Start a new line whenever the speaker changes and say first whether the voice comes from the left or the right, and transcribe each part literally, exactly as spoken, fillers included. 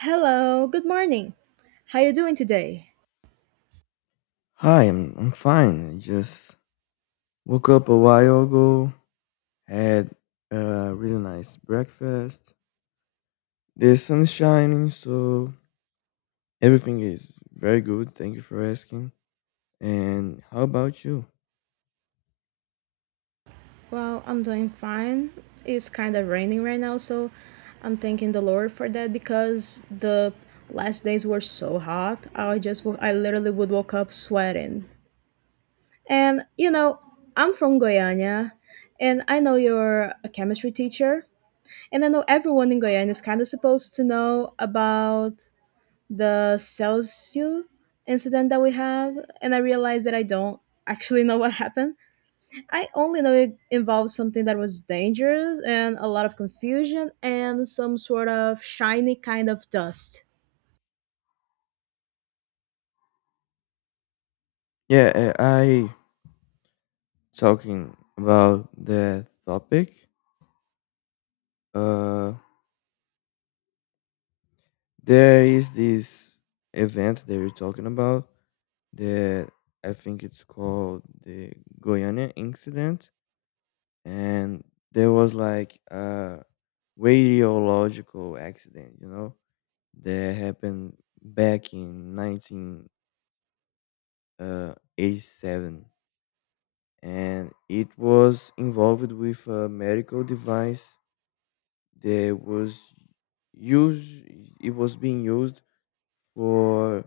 right: Hello, good morning. How you doing today?
left: Hi, I'm I'm fine. I just woke up a while ago, had a really nice breakfast. The sun's shining, so everything is very good. Thank you for asking. And how about you?
right: Well, I'm doing fine. It's kind of raining right now, so I'm thanking the Lord for that because the last days were so hot. I just wo- I literally would woke up sweating. And you know, I'm from Goiânia, and I know you're a chemistry teacher, and I know everyone in Goiânia is kind of supposed to know about the Celsius incident that we had, and I realized that I don't actually know what happened. I only know it involved something that was dangerous and a lot of confusion and some sort of shiny kind of dust.
left: Yeah, uh, I talking about the topic. Uh, there is this event that you're talking about that I think it's called the Goiânia incident, and there was like a radiological accident, you know, that happened back in nineteen eighty-seven, and it was involved with a medical device that was used. It was being used for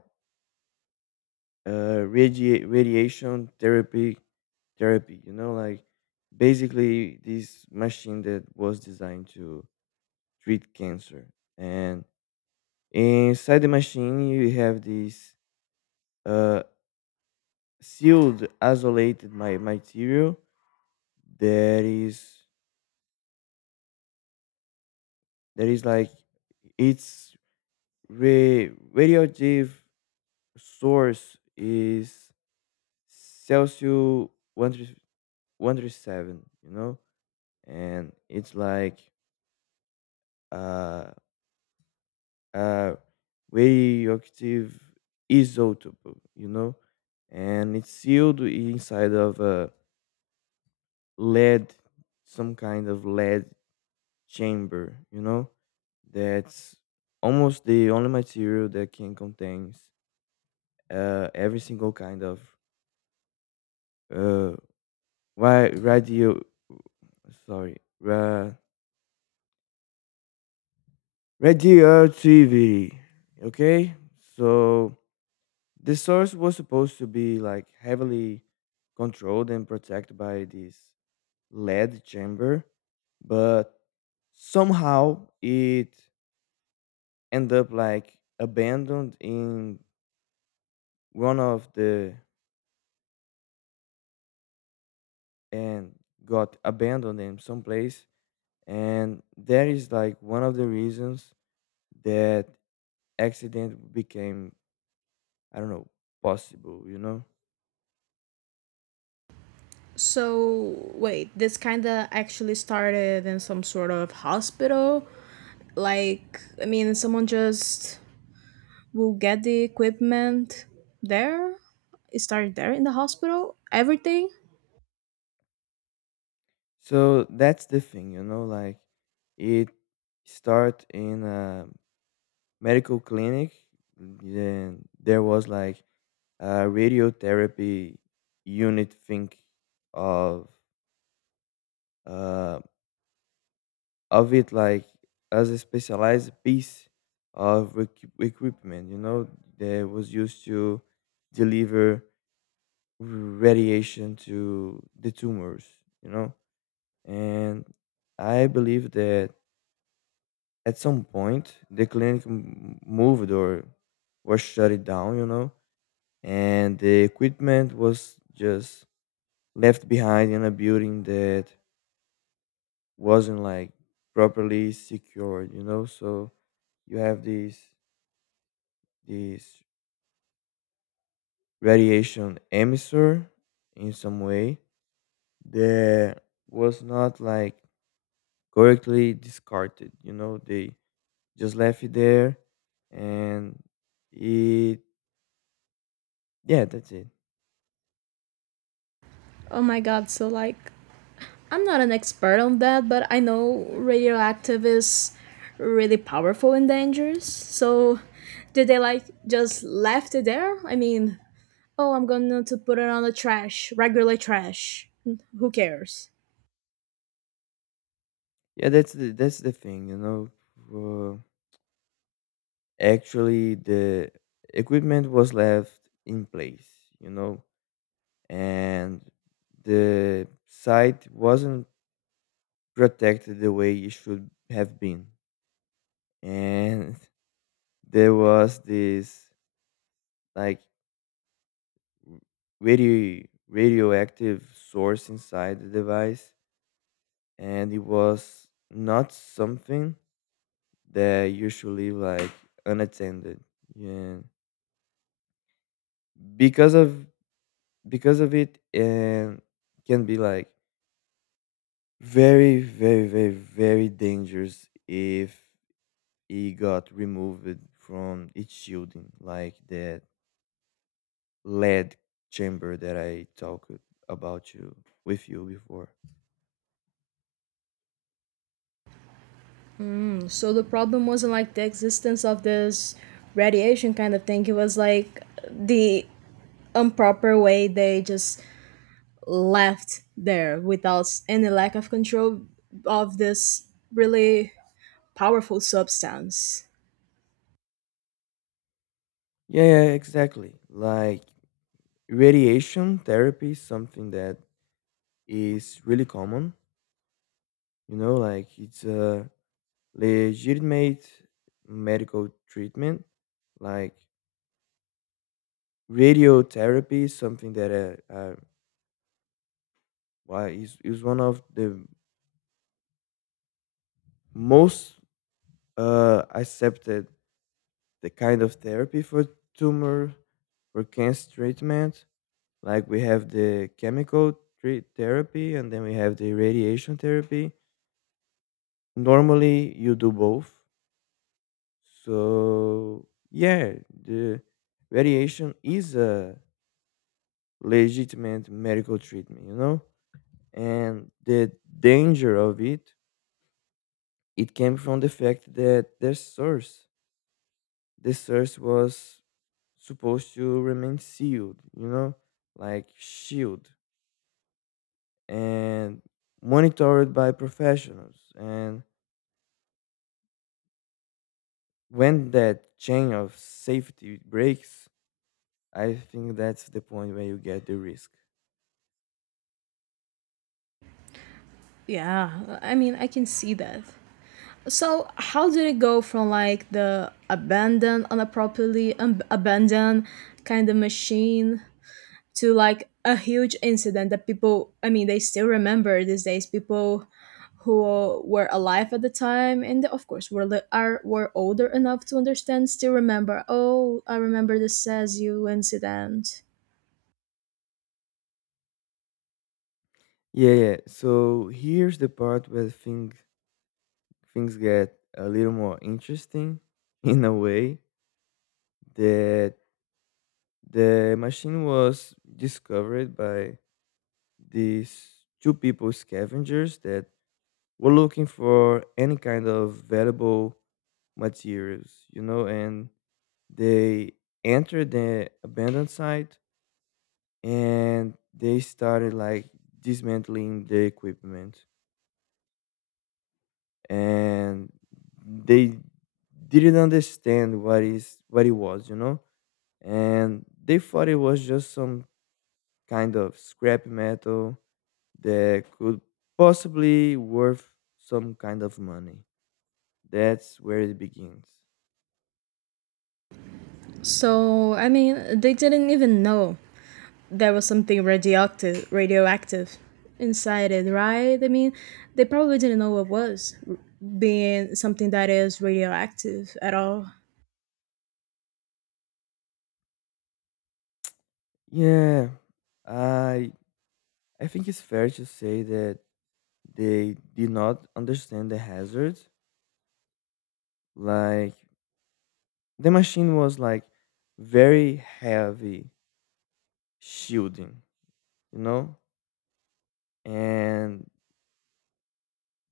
left: uh, radi- radiation therapy. Therapy, you know, like basically this machine that was designed to treat cancer, and inside the machine, you have this uh, sealed, isolated my material that is that is like its ra- radioactive source is Celsius one hundred and thirty-seven. You know, and it's like uh, a radioactive isotope, you know, and it's sealed inside of a lead some kind of lead chamber, you know, that's almost the only material that can contains uh, every single kind of uh why radio sorry ra- radioactivity. Okay, so the source was supposed to be like heavily controlled and protected by this lead chamber, but somehow it end up like abandoned in one of the and got abandoned in some place, and that is like one of the reasons that accident became, I don't know, possible, you know.
right: So, wait, this kind of actually started in some sort of hospital? Like, I mean, someone just will get the equipment there? It started there in the hospital? Everything?
left: So that's the thing, you know, like it start in a medical clinic, then there was like a radiotherapy unit thing of uh of it like as a specialized piece of equi- equipment, you know, that was used to deliver radiation to the tumors, you know. And I believe that at some point the clinic m- moved or was shut it down, you know, and the equipment was just left behind in a building that wasn't like properly secured, you know. So you have these this radiation emissor in some way that was not like correctly discarded, you know, they just left it there. And it, yeah, that's it.
right: Oh my god, so like I'm not an expert on that, but I know radioactive is really powerful and dangerous. So, did they like just left it there? I mean, oh, I'm going to put it on the trash, regular trash. Who cares?
left: Yeah, that's the that's the thing you know. uh, actually the equipment was left in place, you know, and the site wasn't protected the way it should have been. And there was this like radio radioactive source inside the device, and it was not something that usually like unattended, yeah. Because of because of it, and can be like very, very, very, very dangerous if it got removed from its shielding, like that lead chamber that I talked about you with you before.
right: Mm, so the problem wasn't like the existence of this radiation kind of thing. It was like the improper way they just left there without s- any lack of control of this really powerful substance.
left: Yeah, yeah, exactly. Like radiation therapy is something that is really common. You know, like it's a legitimate medical treatment. Like radiotherapy is something that uh, uh, why is is one of the most uh, accepted the kind of therapy for tumor for cancer treatment. Like we have the chemical tre- therapy, and then we have the radiation therapy. Normally you do both. So yeah, the radiation is a legitimate medical treatment, you know? And the danger of it, it came from the fact that their source, the source was supposed to remain sealed, you know, like shield and monitored by professionals. And when that chain of safety breaks, I think that's the point where you get the risk.
right: Yeah, I mean, I can see that. So, how did it go from like the abandoned, unappropriately um, abandoned kind of machine to like a huge incident that people, I mean, they still remember these days? People who were alive at the time and of course were li- are were older enough to understand still remember. Oh, I remember the Sazu incident.
left: Yeah, yeah. So here's the part where things things get a little more interesting in a way that the machine was discovered by these two people scavengers that were looking for any kind of valuable materials, you know, and they entered the abandoned site, and they started like dismantling the equipment, and they didn't understand what is what it was, you know. And they thought it was just some kind of scrap metal that could possibly worth some kind of money. That's where it begins.
right: So, I mean, they didn't even know. There was something radioactive radioactive inside it, right? I mean, they probably didn't know what was r- being something that is radioactive at all.
left: Yeah, i i think it's fair to say that they did not understand the hazards. Like the machine was like very heavy shielding, you know, and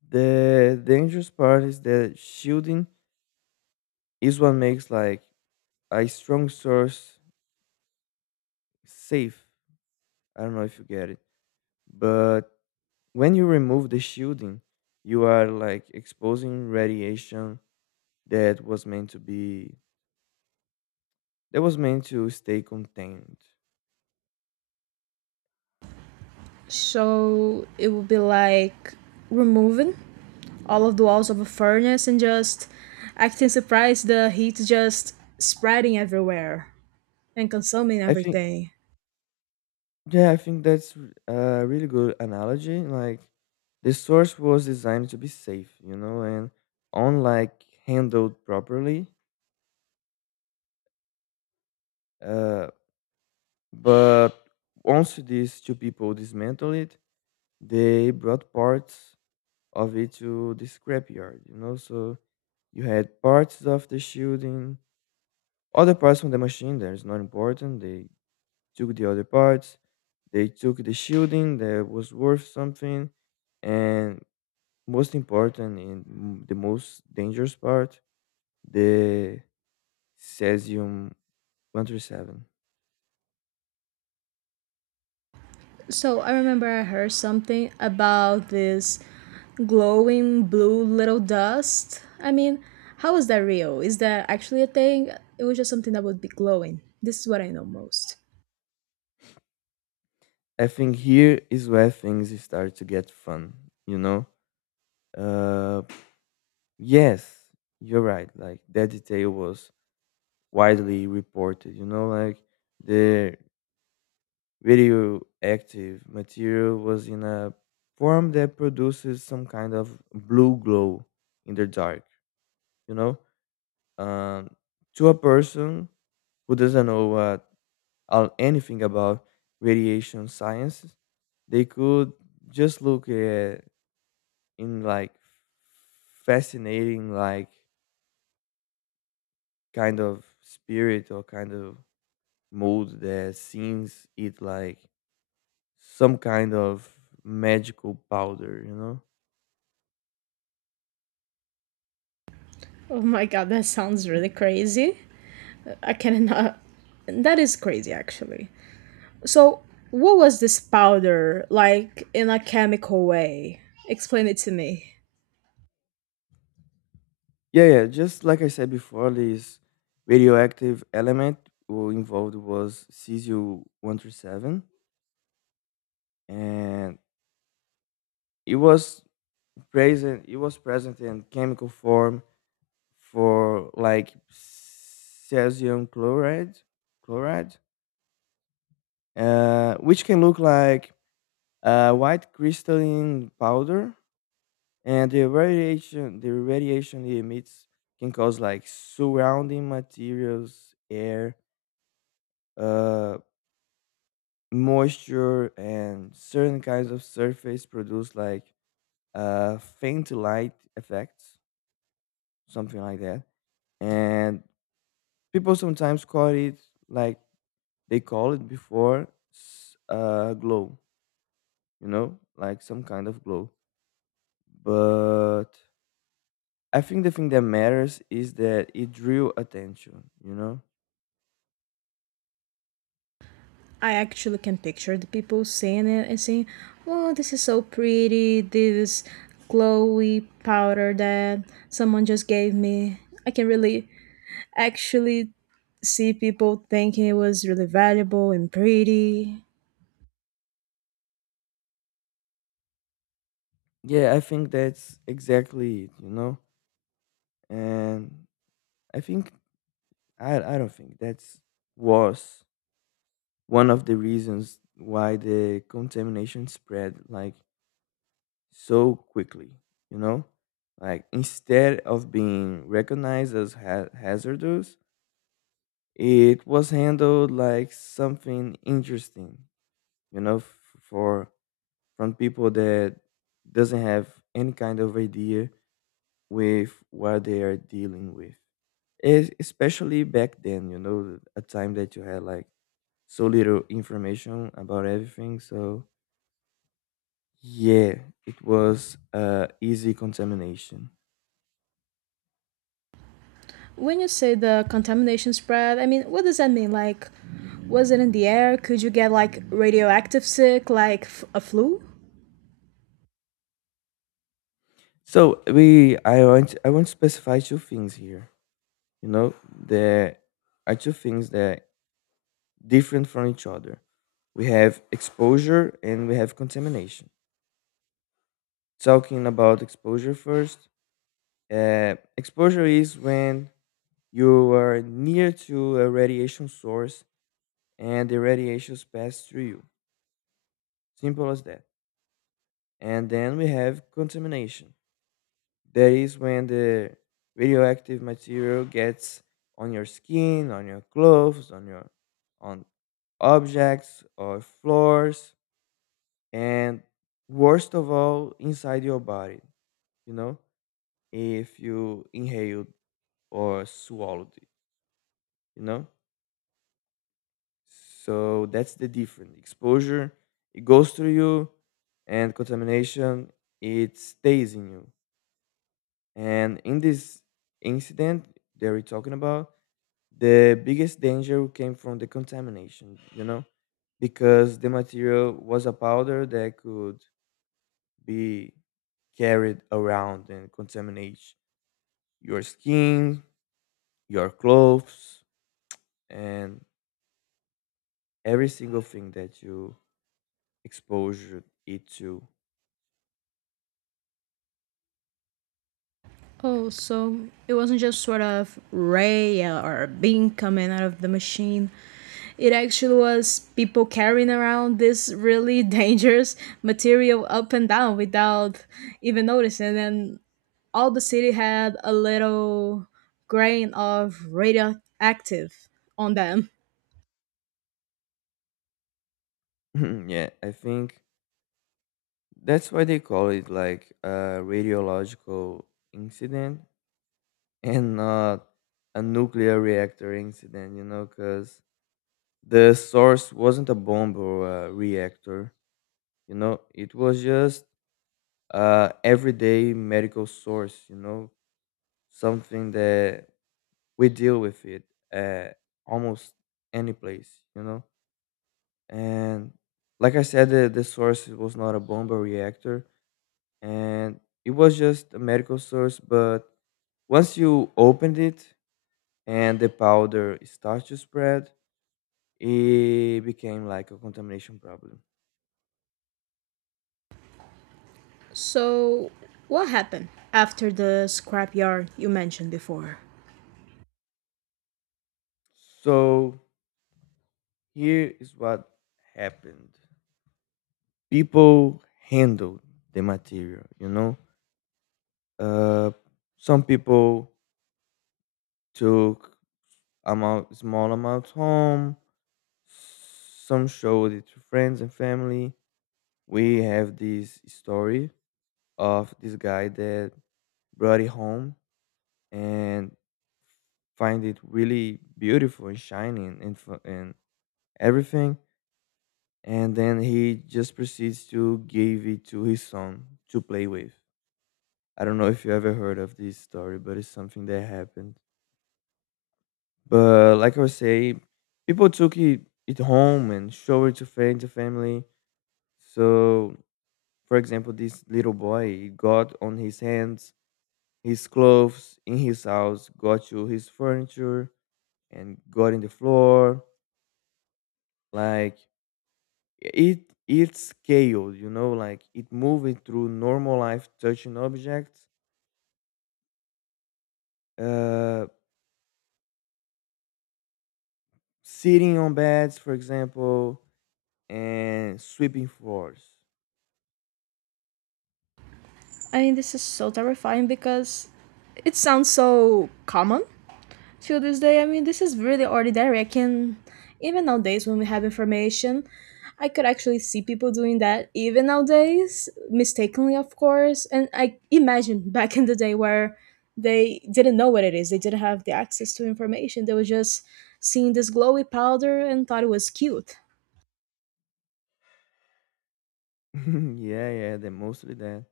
left: the dangerous part is that shielding is what makes like a strong source safe. I don't know if you get it, but when you remove the shielding, you are like exposing radiation that was meant to be that was meant to stay contained.
right: So it would be like removing all of the walls of a furnace and just acting surprised the heat just spreading everywhere and consuming
left: I think
right: everything.
left: Yeah, I think that's r- uh, a really good analogy. Like, the source was designed to be safe, you know, and unlike handled properly. Uh, but once these two people dismantled it, they brought parts of it to the scrapyard, you know. So you had parts of the shielding, other parts from the machine that is not important. They took the other parts, they took the shielding that was worth something, and most important and m- the most dangerous part, the cesium one thirty-seven.
right: So I remember I heard something about this glowing blue little dust. I mean, how is that real? Is that actually a thing? It was just something that would be glowing. This is what I know most.
left: I think here is where things start to get fun, you know? Uh, yes, you're right. Like, that detail was widely reported, you know? Like, the radioactive material was in a form that produces some kind of blue glow in the dark, you know? um, to a person who doesn't know what uh, anything about radiation sciences, they could just look at in like fascinating like kind of spirit or kind of mood that seems it like some kind of magical powder, you know?
right: Oh my god, that sounds really crazy. I cannot. That is crazy, actually. So, what was this powder like in a chemical way? Explain it to me.
left: Yeah, yeah. Just like I said before, this radioactive element who involved was cesium one three seven, and It was present. It was present in chemical form for like cesium chloride, chloride, uh, which can look like uh, white crystalline powder. And the radiation, the radiation it emits can cause like surrounding materials, air, uh, moisture, and certain kinds of surface produce like uh, faint light effects, something like that. And people sometimes call it, like they call it before, s- uh, glow, you know, like some kind of glow. But I think the thing that matters is that it drew attention, you know.
right: I actually can picture the people saying it and saying, "Oh, this is so pretty. This glowy powder that someone just gave me." I can really actually see people thinking it was really valuable and pretty.
left: Yeah, I think that's exactly it, you know. And I think I I don't think that's was one of the reasons why the contamination spread. Like so quickly, you know? Like instead of being recognized as ha- hazardous, it was handled like something interesting, you know, f- for from people that doesn't have any kind of idea with what they are dealing with. Es- especially back then, you know, a time that you had like so little information about everything. So yeah, it was uh, easy contamination.
right: When you say the contamination spread, I mean, what does that mean? Like, was it in the air? Could you get like radioactive sick, like f- a flu?
left: So we, I want, I want to specify two things here. You know, there are two things that different from each other. We have exposure and we have contamination. Talking about exposure first. Uh, exposure is when you are near to a radiation source and the radiations pass through you. Simple as that. And then we have contamination. That is when the radioactive material gets on your skin, on your clothes, on your on objects or floors, and worst of all, inside your body. You know, if you inhaled or swallowed it. You know, so that's the difference. Exposure, it goes through you, and contamination, it stays in you. And in this incident that we're talking about, the biggest danger came from the contamination, you know, because the material was a powder that could be carried around and contaminate your skin, your clothes, and every single thing that you expose it to.
right: Oh, so it wasn't just sort of Ray or Bing coming out of the machine. It actually was people carrying around this really dangerous material up and down without even noticing. And all the city had a little grain of radioactive on them.
left: Yeah, I think that's why they call it like a radiological incident and not a nuclear reactor incident, you know, because the source wasn't a bomb or a reactor, you know, it was just a everyday medical source, you know, something that we deal with it at almost any place, you know. And like I said, the, the source was not a bomb or reactor, and it was just a medical source. But once you opened it and the powder starts to spread, it became like a contamination problem.
right: So, what happened after the scrapyard you mentioned before?
left: So here is what happened. People handled the material, you know. Uh, some people took amount small amounts home. Some showed it to friends and family. We have this story of this guy that brought it home and find it really beautiful and shining and fu- and everything. And then he just proceeds to give it to his son to play with. I don't know if you ever heard of this story, but it's something that happened. But like I was saying, people took it, it home and showed it to friends and family. So, for example, this little boy he got on his hands, his clothes in his house, got to his furniture, and got in the floor. Like it, it's scaled, you know, like it moving through normal life, touching objects, uh, sitting on beds, for example, and sweeping floors.
right: I mean, this is so terrifying because it sounds so common till this day. I mean, this is really ordinary. I can, even nowadays when we have information, I could actually see people doing that even nowadays, mistakenly, of course. And I imagine back in the day where they didn't know what it is, they didn't have the access to information. They were just seeing this glowy powder and thought it was cute.
left: Yeah, yeah, they mostly that.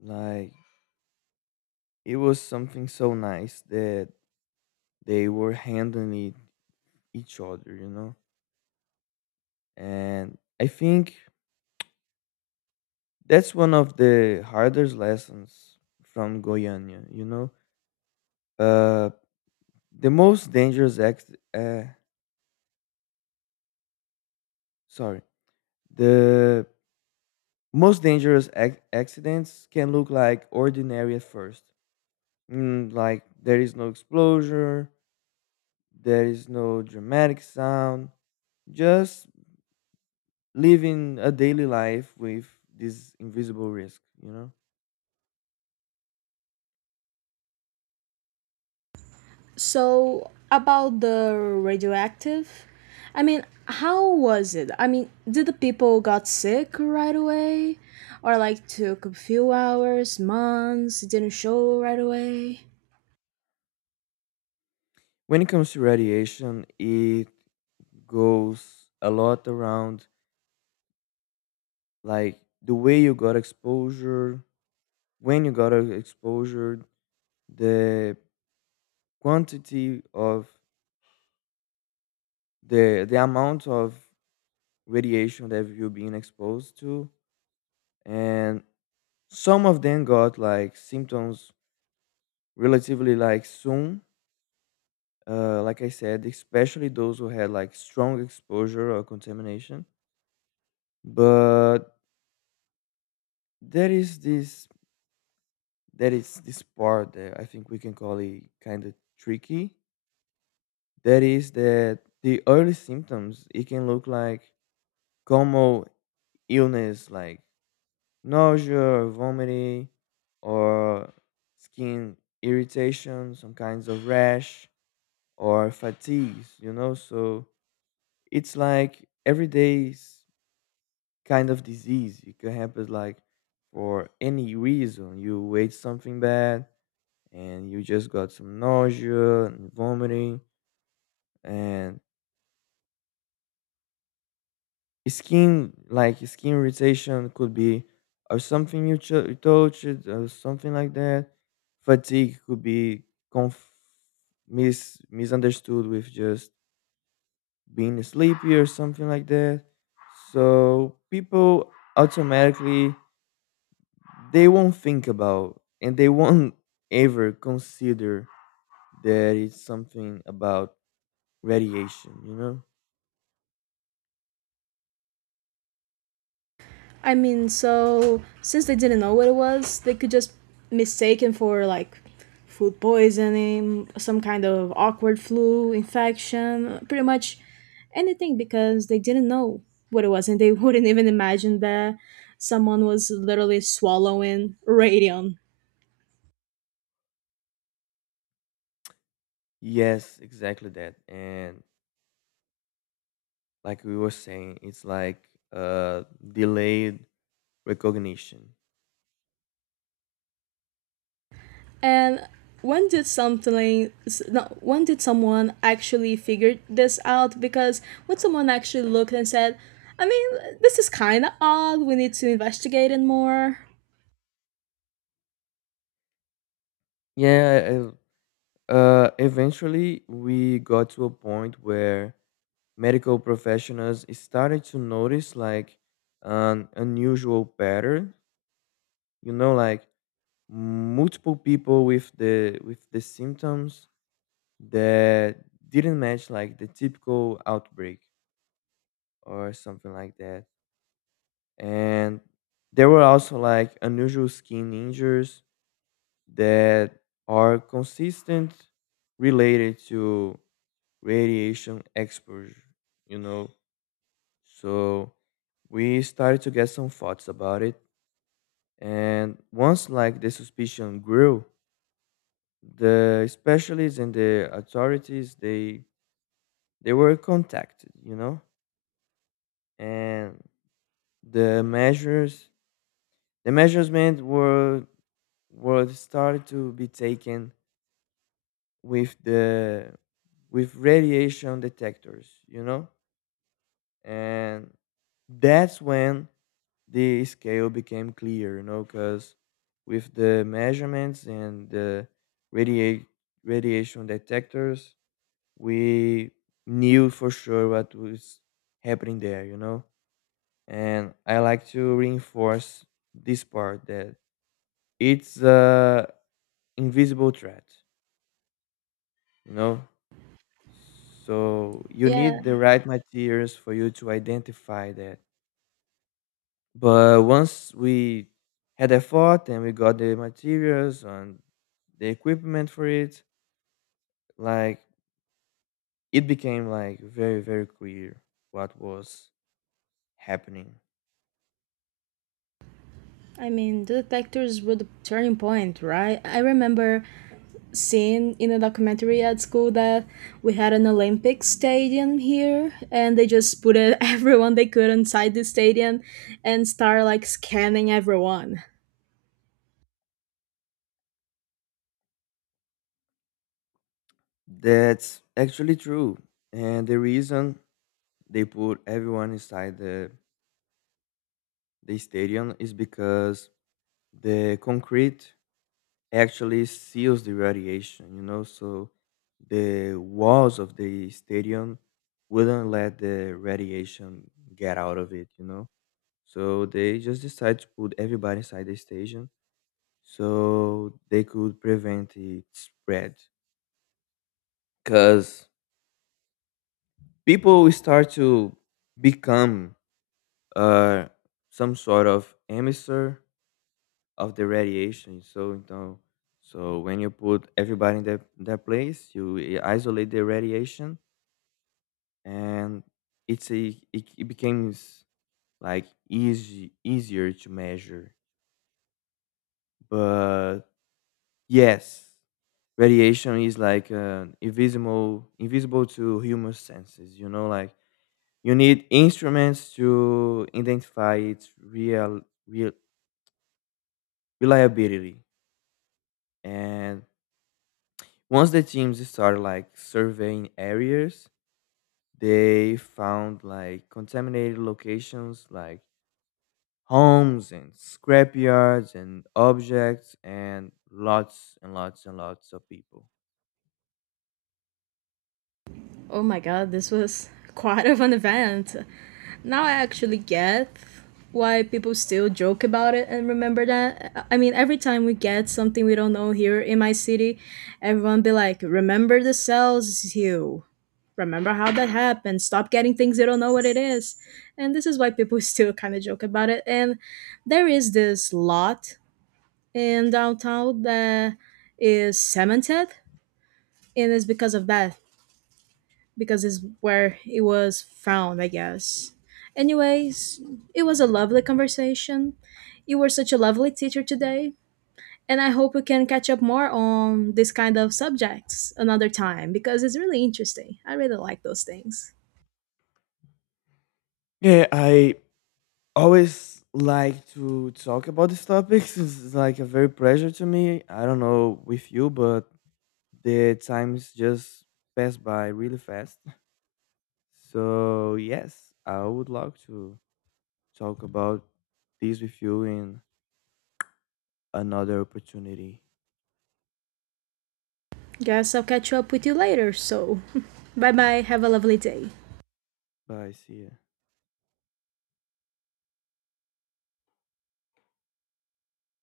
left: Like it was something so nice that they were handling it, each other, you know. And I think that's one of the hardest lessons from Goiânia, you know. Uh, the most dangerous ex- uh, sorry, the most dangerous ac- accidents can look like ordinary at first. Mm, like there is no explosion. There is no dramatic sound, just living a daily life with this invisible risk, you know?
right: So, about the radioactive, I mean, how was it? I mean, did the people got sick right away? Or like took a few hours, months, didn't show right away?
left: When it comes to radiation, it goes a lot around like the way you got exposure, when you got a exposure, the quantity of the the amount of radiation that you're being exposed to, and some of them got like symptoms relatively like soon, uh, like I said, especially those who had like strong exposure or contamination. But there is this there is this part that I think we can call it kind of tricky. That is that the early symptoms it can look like common illness like nausea or vomiting, or skin irritation, some kinds of rash, or fatigues, you know. So it's like every day kind of disease. It can happen like for any reason. You ate something bad and you just got some nausea and vomiting, and skin like skin irritation could be, or something you, cho- you touched or something like that. Fatigue could be conf- mis- misunderstood with just being sleepy or something like that. So people automatically they won't think about, and they won't ever consider that it's something about radiation, you know.
right: I mean, so since they didn't know what it was, they could just mistake it for like food poisoning, some kind of awkward flu infection, pretty much anything because they didn't know what it was and they wouldn't even imagine that someone was literally swallowing radium.
left: Yes, exactly that. And like we were saying, it's like uh delayed recognition.
right: And when did something s- no, When did someone actually figure this out? Because when someone actually looked and said, I mean, this is kind of odd. We need to investigate it more.
left: Yeah, uh uh, eventually we got to a point where medical professionals started to notice like an unusual pattern, you know, like multiple people with the with the symptoms that didn't match like the typical outbreak or something like that, and there were also like unusual skin injuries that are consistent, related to radiation exposure, you know. So we started to get some thoughts about it, and once like the suspicion grew, the specialists and the authorities, they they were contacted, you know. And the measures the measurements were were started to be taken with the, with radiation detectors, you know. And that's when the scale became clear, you know, because with the measurements and the radiate radiation detectors, we knew for sure what was happening there, you know? And I like to reinforce this part that it's a invisible threat, you know? So you
right: Yeah,
left: need the right materials for you to identify that. But once we had a thought and we got the materials and the equipment for it, like it became like very, very clear what was happening.
right: I mean, the detectors were the turning point, right? I remember seeing in a documentary at school that we had an Olympic stadium here, and they just put it, everyone they could inside the stadium and start like scanning everyone.
left: That's actually true. And the reason they put everyone inside the, the stadium is because the concrete actually seals the radiation, you know, so the walls of the stadium wouldn't let the radiation get out of it, you know. So they just decided to put everybody inside the stadium so they could prevent it spread. Because people will start to become, uh, some sort of emitter of the radiation. So you know, so when you put everybody in that that place, you i- isolate the radiation, and it's a, it, it becomes like easy easier to measure. But yes, radiation is like uh, invisible invisible to human senses. You know, like you need instruments to identify its real real reliability. And once the teams started like surveying areas, they found like contaminated locations like homes and scrapyards and objects and lots and lots and lots of people.
right: Oh my god, this was quite of an event. Now I actually get why people still joke about it and remember that. I I mean, every time we get something we don't know here in my city, everyone be like, "Remember the cells you. Remember how that happened. Stop getting things you don't know what it is." And this is why people still kind of joke about it. And there is this lot in downtown that is cemented, and it's because of that because it's where it was found, I guess. Anyways, it was a lovely conversation. You were such a lovely teacher today, and I hope we can catch up more on this kind of subjects another time because it's really interesting. I really like those things.
left: Yeah, I always like to talk about these topics. It's like a very pleasure to me. I don't know with you, but the times just pass by really fast. So yes, I would love to talk about this with you in another opportunity.
right: Guess I'll catch up with you later, so bye bye, have a lovely day.
left: Bye. See ya.